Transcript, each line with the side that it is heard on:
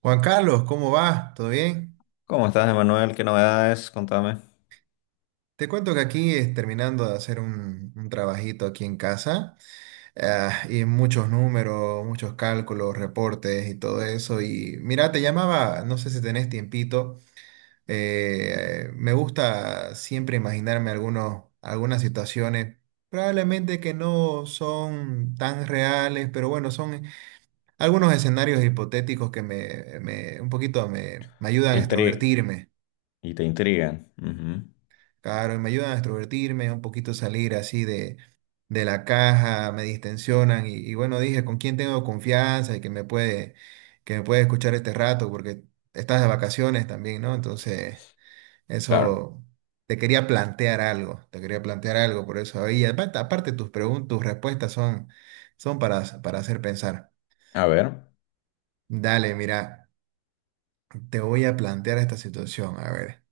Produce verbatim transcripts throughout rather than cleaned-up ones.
right: Juan Carlos, ¿cómo va? ¿Todo bien?
left: ¿Cómo estás, Emanuel? ¿Qué novedades? Contame.
right: Te cuento que aquí es terminando de hacer un, un trabajito aquí en casa, ah, y muchos números, muchos cálculos, reportes y todo eso. Y mira, te llamaba, no sé si tenés tiempito, eh, me gusta siempre imaginarme algunos, algunas situaciones, probablemente que no son tan reales, pero bueno, son algunos escenarios hipotéticos que me, me- un poquito me me ayudan
left: Te
right: a
left: intri-
right: extrovertirme.
left: y te intrigan. Ujú.
right: Claro, y me ayudan a extrovertirme, un poquito salir así de, de la caja, me distensionan y, y bueno, dije, ¿con quién tengo confianza y que me puede, que me puede escuchar este rato? Porque estás de vacaciones también, ¿no? Entonces,
left: Claro.
right: eso, te quería plantear algo, te quería plantear algo, por eso ahí, aparte, aparte tus preguntas, tus respuestas son, son para, para hacer pensar.
left: A ver.
right: Dale, mira, te voy a plantear esta situación, a ver.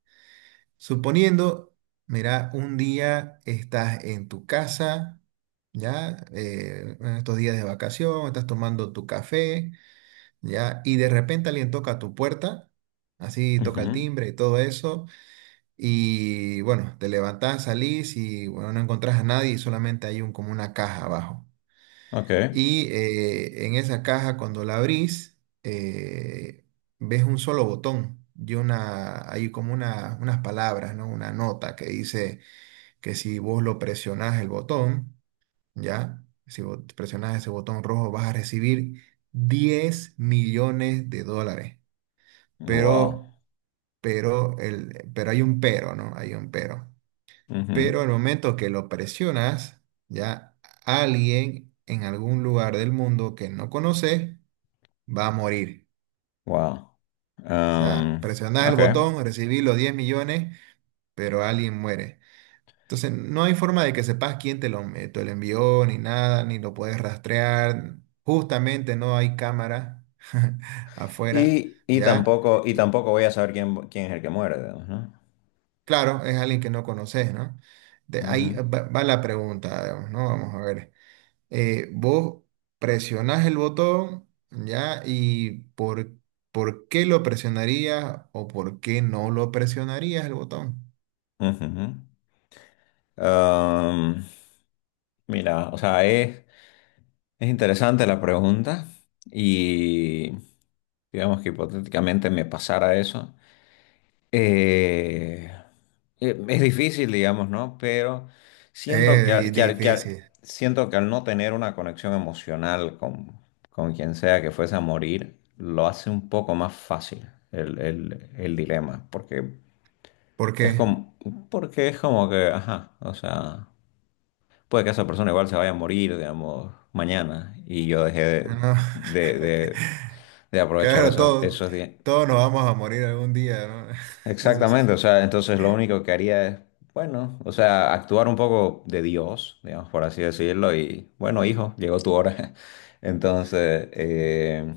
right: Suponiendo, mira, un día estás en tu casa, ya, eh, en estos días de vacación, estás tomando tu café, ya, y de repente alguien toca a tu puerta, así toca el
left: Ujú.
right: timbre y todo eso, y bueno, te levantás, salís y bueno, no encontrás a nadie y solamente hay un, como una caja abajo.
left: Ok.
right: Y eh, en esa caja, cuando la abrís, eh, ves un solo botón y una, hay como una, unas palabras, ¿no? Una nota que dice que si vos lo presionás el botón, ¿ya? Si vos presionás ese botón rojo, vas a recibir diez millones de dólares.
left: Wow.
right: Pero, pero, el, pero hay un pero, ¿no? Hay un pero.
left: Ujú.
right: Pero al momento que lo presionas, ¿ya? Alguien en algún lugar del mundo que no conoces, va a morir.
left: Wow.
right: O sea,
left: Am,
right: presionás el
left: ok.
right: botón, recibí los diez millones, pero alguien muere. Entonces, no hay forma de que sepas quién te lo, eh, te lo envió, ni nada, ni lo puedes rastrear. Justamente no hay cámara afuera,
left: Y, y
right: ¿ya?
left: tampoco, y
right: Y,
left: tampoco voy a saber quién, quién es el que muere, digamos, ¿no?
right: claro, es alguien que no conoces, ¿no? De ahí
left: Ujú.
right: va, va la pregunta, digamos, ¿no? Vamos a ver. eh, vos presionás el botón, ¿ya? Y por, por qué lo presionarías o por qué no lo presionarías el botón.
left: Ujú. Am, Mira, o sea, es, es interesante la pregunta. Y digamos que hipotéticamente me pasara eso. Eh, eh, es difícil, digamos, ¿no? Pero siento
right: Es
left: que, al-
right: di-
left: que, al- que al-
right: difícil.
left: siento que al no tener una conexión emocional con, con quien sea que fuese a morir, lo hace un poco más fácil el, el, el dilema, porque
right: ¿Por
left: es
right: qué?
left: como, porque es como que, ajá, o sea, puede que esa persona igual se vaya a morir, digamos, mañana, y yo dejé
right: Ah,
left: de,
right: no.
left: de, de- de aprovechar
right: Claro,
left: esos,
right: todos,
left: esos días.
right: todos nos vamos a morir algún día, ¿no? Eso sí.
left: Exactamente, o sea, entonces lo único que haría es, bueno, o sea, actuar un poco de Dios, digamos, por así decirlo, y bueno, hijo, llegó tu hora. Entonces, eh,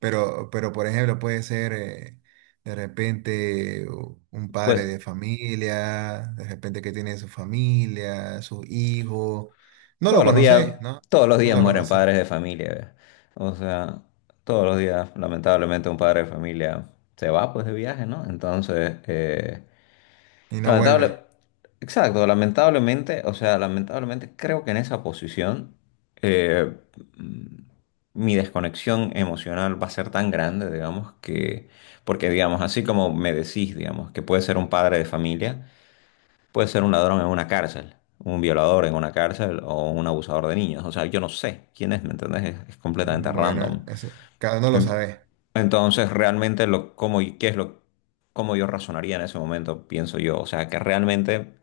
right: Pero, pero por ejemplo, puede ser eh, de repente u- un padre
left: pues
right: de familia, de repente que tiene su familia, su hijo. No lo
left: todos los días,
right: conoces, ¿no?
left: todos los
right: No
left: días
right: lo
left: mueren
right: conoces
left: padres de familia, ¿ve? O sea, todos los días, lamentablemente, un padre de familia se va pues de viaje, ¿no? Entonces, eh,
right: y no
left: Lamentable,
right: vuelve.
left: exacto, lamentablemente, o sea, lamentablemente creo que en esa posición eh, mm, mi desconexión emocional va a ser tan grande, digamos, que, porque digamos, así como me decís, digamos, que puede ser un padre de familia, puede ser un ladrón en una cárcel, un violador en una cárcel o un abusador de niños, o sea, yo no sé quién es, ¿me entendés? Es, es completamente
right: Bueno,
left: random.
right: eso, cada uno lo
left: Ent-
right: sabe.
left: Entonces, realmente, lo, cómo, y- ¿qué es lo, cómo yo razonaría en ese momento, pienso yo? O sea, que realmente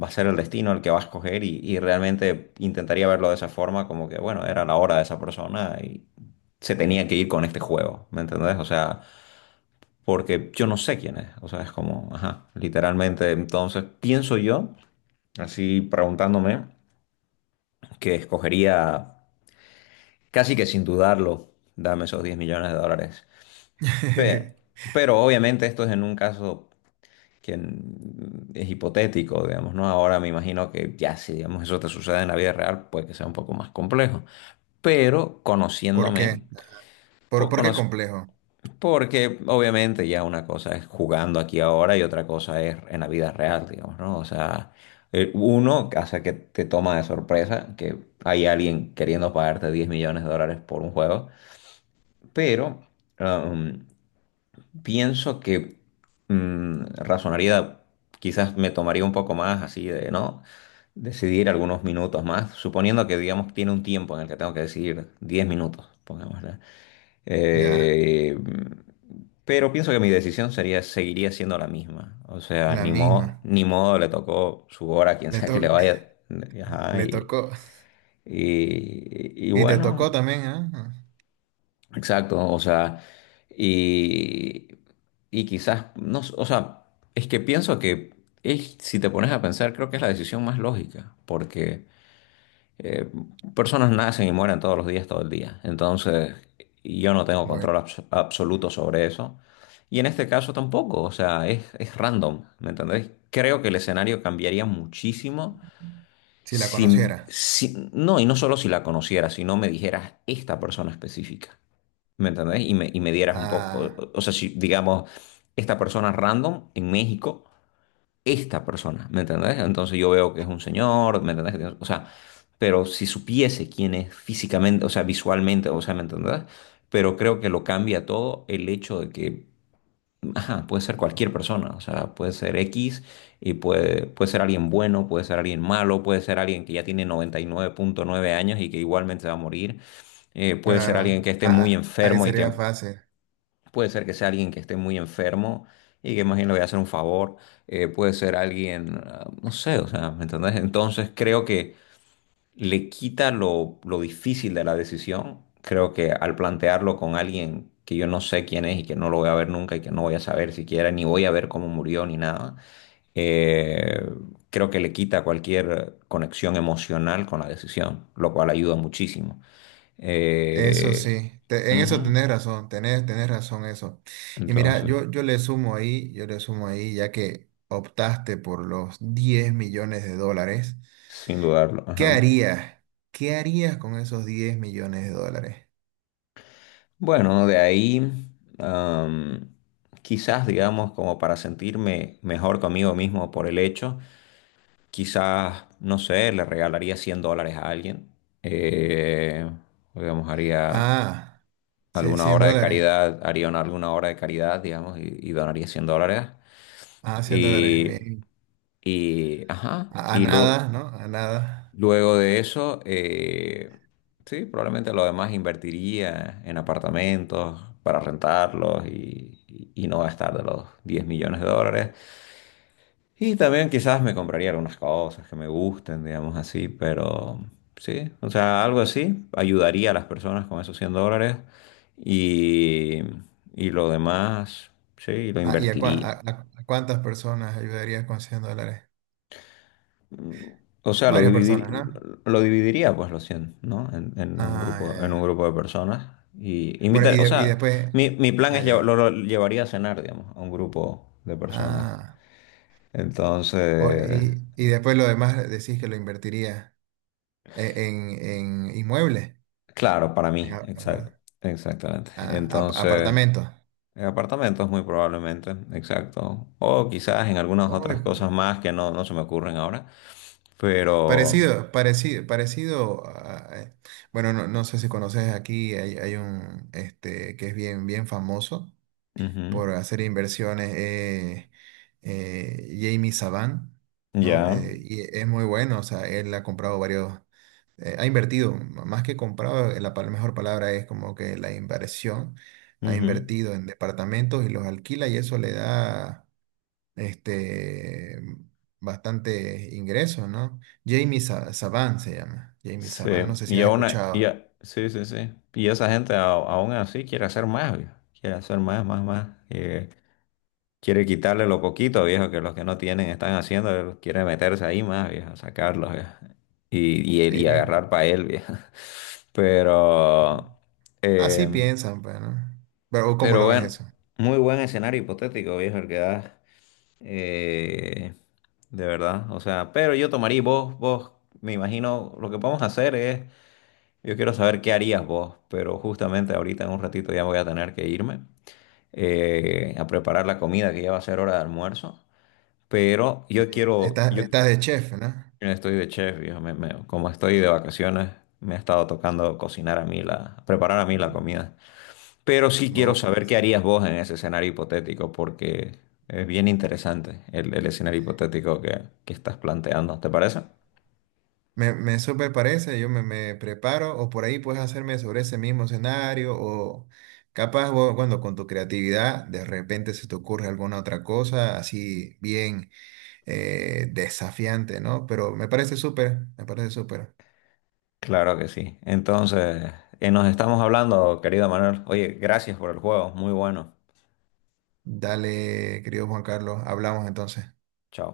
left: va a ser el destino el que va a escoger y, y realmente intentaría verlo de esa forma, como que, bueno, era la hora de esa persona y se tenía que ir con este juego, ¿me entendés? O sea, porque yo no sé quién es, o sea, es como, ajá, literalmente, entonces pienso yo, así preguntándome, que escogería casi que sin dudarlo, dame esos diez millones de dólares. Pe- Pero, obviamente esto es en un caso que es hipotético, digamos, ¿no? Ahora me imagino que ya si, digamos, eso te sucede en la vida real, puede que sea un poco más complejo. Pero
right: ¿Por qué?
left: conociéndome,
right: ¿Por,
left: pues,
right: por qué
left: conoz-
right: complejo?
left: porque obviamente ya una cosa es jugando aquí ahora y otra cosa es en la vida real, digamos, ¿no? O sea, eh, uno, hace que te toma de sorpresa que hay alguien queriendo pagarte diez millones de dólares por un juego, pero... um, pienso que mm, razonaría, quizás me tomaría un poco más así de, ¿no? Decidir algunos minutos más, suponiendo que, digamos, tiene un tiempo en el que tengo que decidir diez minutos, pongámosle.
right: Ya,
left: Eh, pero pienso que mi decisión sería, seguiría siendo la misma. O sea,
right: la
left: ni modo,
right: misma.
left: ni modo le tocó su hora a quien
right: Le
left: sea que le
right: to-
left: vaya. Ajá,
right: Le
left: y,
right: tocó.
left: y, y
right: Y te
left: bueno.
right: tocó también, ¿ah? Ah,
left: Exacto, o sea, y, y quizás, no, s- o sea, es que pienso que es- si te pones a pensar, creo que es la decisión más lógica, porque eh, personas nacen y mueren todos los días, todo el día, entonces yo no tengo
right: bueno,
left: control abs- absoluto sobre eso, y en este caso tampoco, o sea, es, es random, ¿me entendéis? Creo que el escenario cambiaría muchísimo
right: si la
left: si,
right: conociera.
left: si, no, y no solo si la conocieras, sino me dijeras esta persona específica. ¿Me entendés? Y me, y me dieras un poco,
right: Ah,
left: o, o sea, si digamos, esta persona random en México, esta persona, ¿me entendés? Entonces yo veo que es un señor, ¿me entendés? Que tiene- O sea, pero si supiese quién es físicamente, o sea, visualmente, o sea, ¿me entendés? Pero creo que lo cambia todo el hecho de que, ajá, puede ser cualquier persona, o sea, puede ser X y puede, puede ser alguien bueno, puede ser alguien malo, puede ser alguien que ya tiene noventa y nueve punto nueve años y que igualmente va a morir. Eh, puede ser
right: claro.
left: alguien que esté muy
right: Ah, ah, ahí
left: enfermo y
right: sería
left: que
right: fácil.
left: puede ser que sea alguien que esté muy enfermo y que más bien le voy a hacer un favor. Eh, puede ser alguien, ah, no sé, o sea, ¿me entendés? Entonces creo que le quita lo, lo difícil de la decisión. Creo que al plantearlo con alguien que yo no sé quién es y que no lo voy a ver nunca y que no voy a saber siquiera, ni voy a ver cómo murió ni nada, eh, creo que le quita cualquier conexión emocional con la decisión, lo cual ayuda muchísimo.
right: Eso
left: Eh,
right: sí, te- en eso
left: Ujú.
right: tenés razón, tenés, tenés razón eso. Y mira,
left: Entonces.
right: yo, yo le sumo ahí, yo le sumo ahí, ya que optaste por los diez millones de dólares,
left: Sin dudarlo,
right: ¿qué
left: ajá.
right: harías? ¿Qué harías con esos diez millones de dólares?
left: Bueno, de ahí, am, quizás, digamos, como para sentirme mejor conmigo mismo por el hecho, quizás, no sé, le regalaría cien dólares a alguien. Eh, digamos, haría
right: Ah, cien
left: alguna
right: 100
left: obra de
right: dólares.
left: caridad, haría una- alguna obra de caridad, digamos, y, y donaría cien dólares.
right: Ah, cien dólares,
left: Y,
right: bien.
left: y, ajá,
right: A, a
left: y, lo,
right: nada, ¿no? A nada.
left: luego de eso, eh, sí, probablemente lo demás invertiría en apartamentos para rentarlos y, y- y no gastar de los diez millones de dólares. Y también quizás me compraría algunas cosas que me gusten, digamos así, pero sí, o sea, algo así ayudaría a las personas con esos cien dólares y, y lo demás, sí, lo
right: Ah, ¿y a, cua-
left: invertiría.
right: a- a- a cuántas personas ayudarías con cien dólares?
left: O sea, lo
right: Varias
left: dividir,
right: personas, ¿no?
left: lo dividiría, pues, los cien, ¿no? En, en un
right: Ah, ya,
left: grupo, en un
right: ya.
left: grupo de personas. Y
right: Bueno,
left: invitar,
right: y,
left: o
right: de- y
left: sea,
right: después...
left: mi, mi plan
right: Ah,
left: es llevar- lo,
right: ya.
left: lo llevaría a cenar, digamos, a un grupo de personas.
right: Ah. O-
left: Entonces,
right: y, y después lo demás decís que lo invertiría e- en, en inmuebles,
left: claro, para
right: en
left: mí,
right: a-
left: exacto,
right: apar-
left: exactamente.
right: a- ap-
left: Entonces,
right: apartamentos.
left: en apartamentos muy probablemente, exacto. O quizás en algunas
right: Oy,
left: otras cosas más que no, no se me ocurren ahora. Pero,
right: parecido, parecido, parecido a- a- eh, bueno, no, no sé si conoces aquí, hay, hay un este que es bien, bien famoso
left: ujú,
right: por hacer inversiones, eh, eh, Jamie Saban, ¿no?
left: ya,
right: Eh, y es muy bueno, o sea, él ha comprado varios. eh, ha invertido, m- más que comprado, eh, la pal- mejor palabra es como que la inversión, ha
left: ujú.
right: invertido en departamentos y los alquila y eso le da este, bastante ingresos, ¿no? Jamie Sa- Saban se llama, Jamie
left: Sí,
right: Saban, no sé si
left: y
right: has
left: aún, a- y
right: escuchado.
left: a- sí, sí, sí. Y esa gente a- aún así quiere hacer más, viejo. Quiere hacer más, más, más. Eh, quiere quitarle lo poquito, viejo, que los que no tienen están haciendo, quiere meterse ahí más, viejo, sacarlos, viejo. Y, y, y
right: Eh,
left: agarrar para él, viejo. Pero,
right: así
left: eh,
right: piensan, pues, ¿no? Pero ¿cómo
left: pero
right: lo ves
left: bueno,
right: eso?
left: muy buen escenario hipotético, viejo, el que da. Eh, de verdad, o sea, pero yo tomaría y vos, vos, me imagino, lo que podemos hacer es yo quiero saber qué harías vos, pero justamente ahorita en un ratito ya voy a tener que irme eh, a preparar la comida que ya va a ser hora de almuerzo. Pero yo quiero,
right: Estás,
left: yo
right: estás de chef, ¿no?
left: estoy de chef, viejo, me- me- como estoy de vacaciones, me ha estado tocando cocinar a mí la, preparar a mí la comida. Pero sí quiero saber qué harías vos en ese escenario hipotético, porque es bien interesante el, el escenario hipotético que, que estás planteando. ¿Te parece?
right: Me, me súper parece, yo me, me preparo o por ahí puedes hacerme sobre ese mismo escenario o capaz vos, bueno, con tu creatividad de repente se te ocurre alguna otra cosa así bien eh, desafiante, ¿no? Pero me parece súper, me parece súper.
left: Claro que sí. Entonces, eh, nos estamos hablando, querido Manuel. Oye, gracias por el juego, muy bueno.
right: Dale, querido Juan Carlos, hablamos entonces.
left: Chao.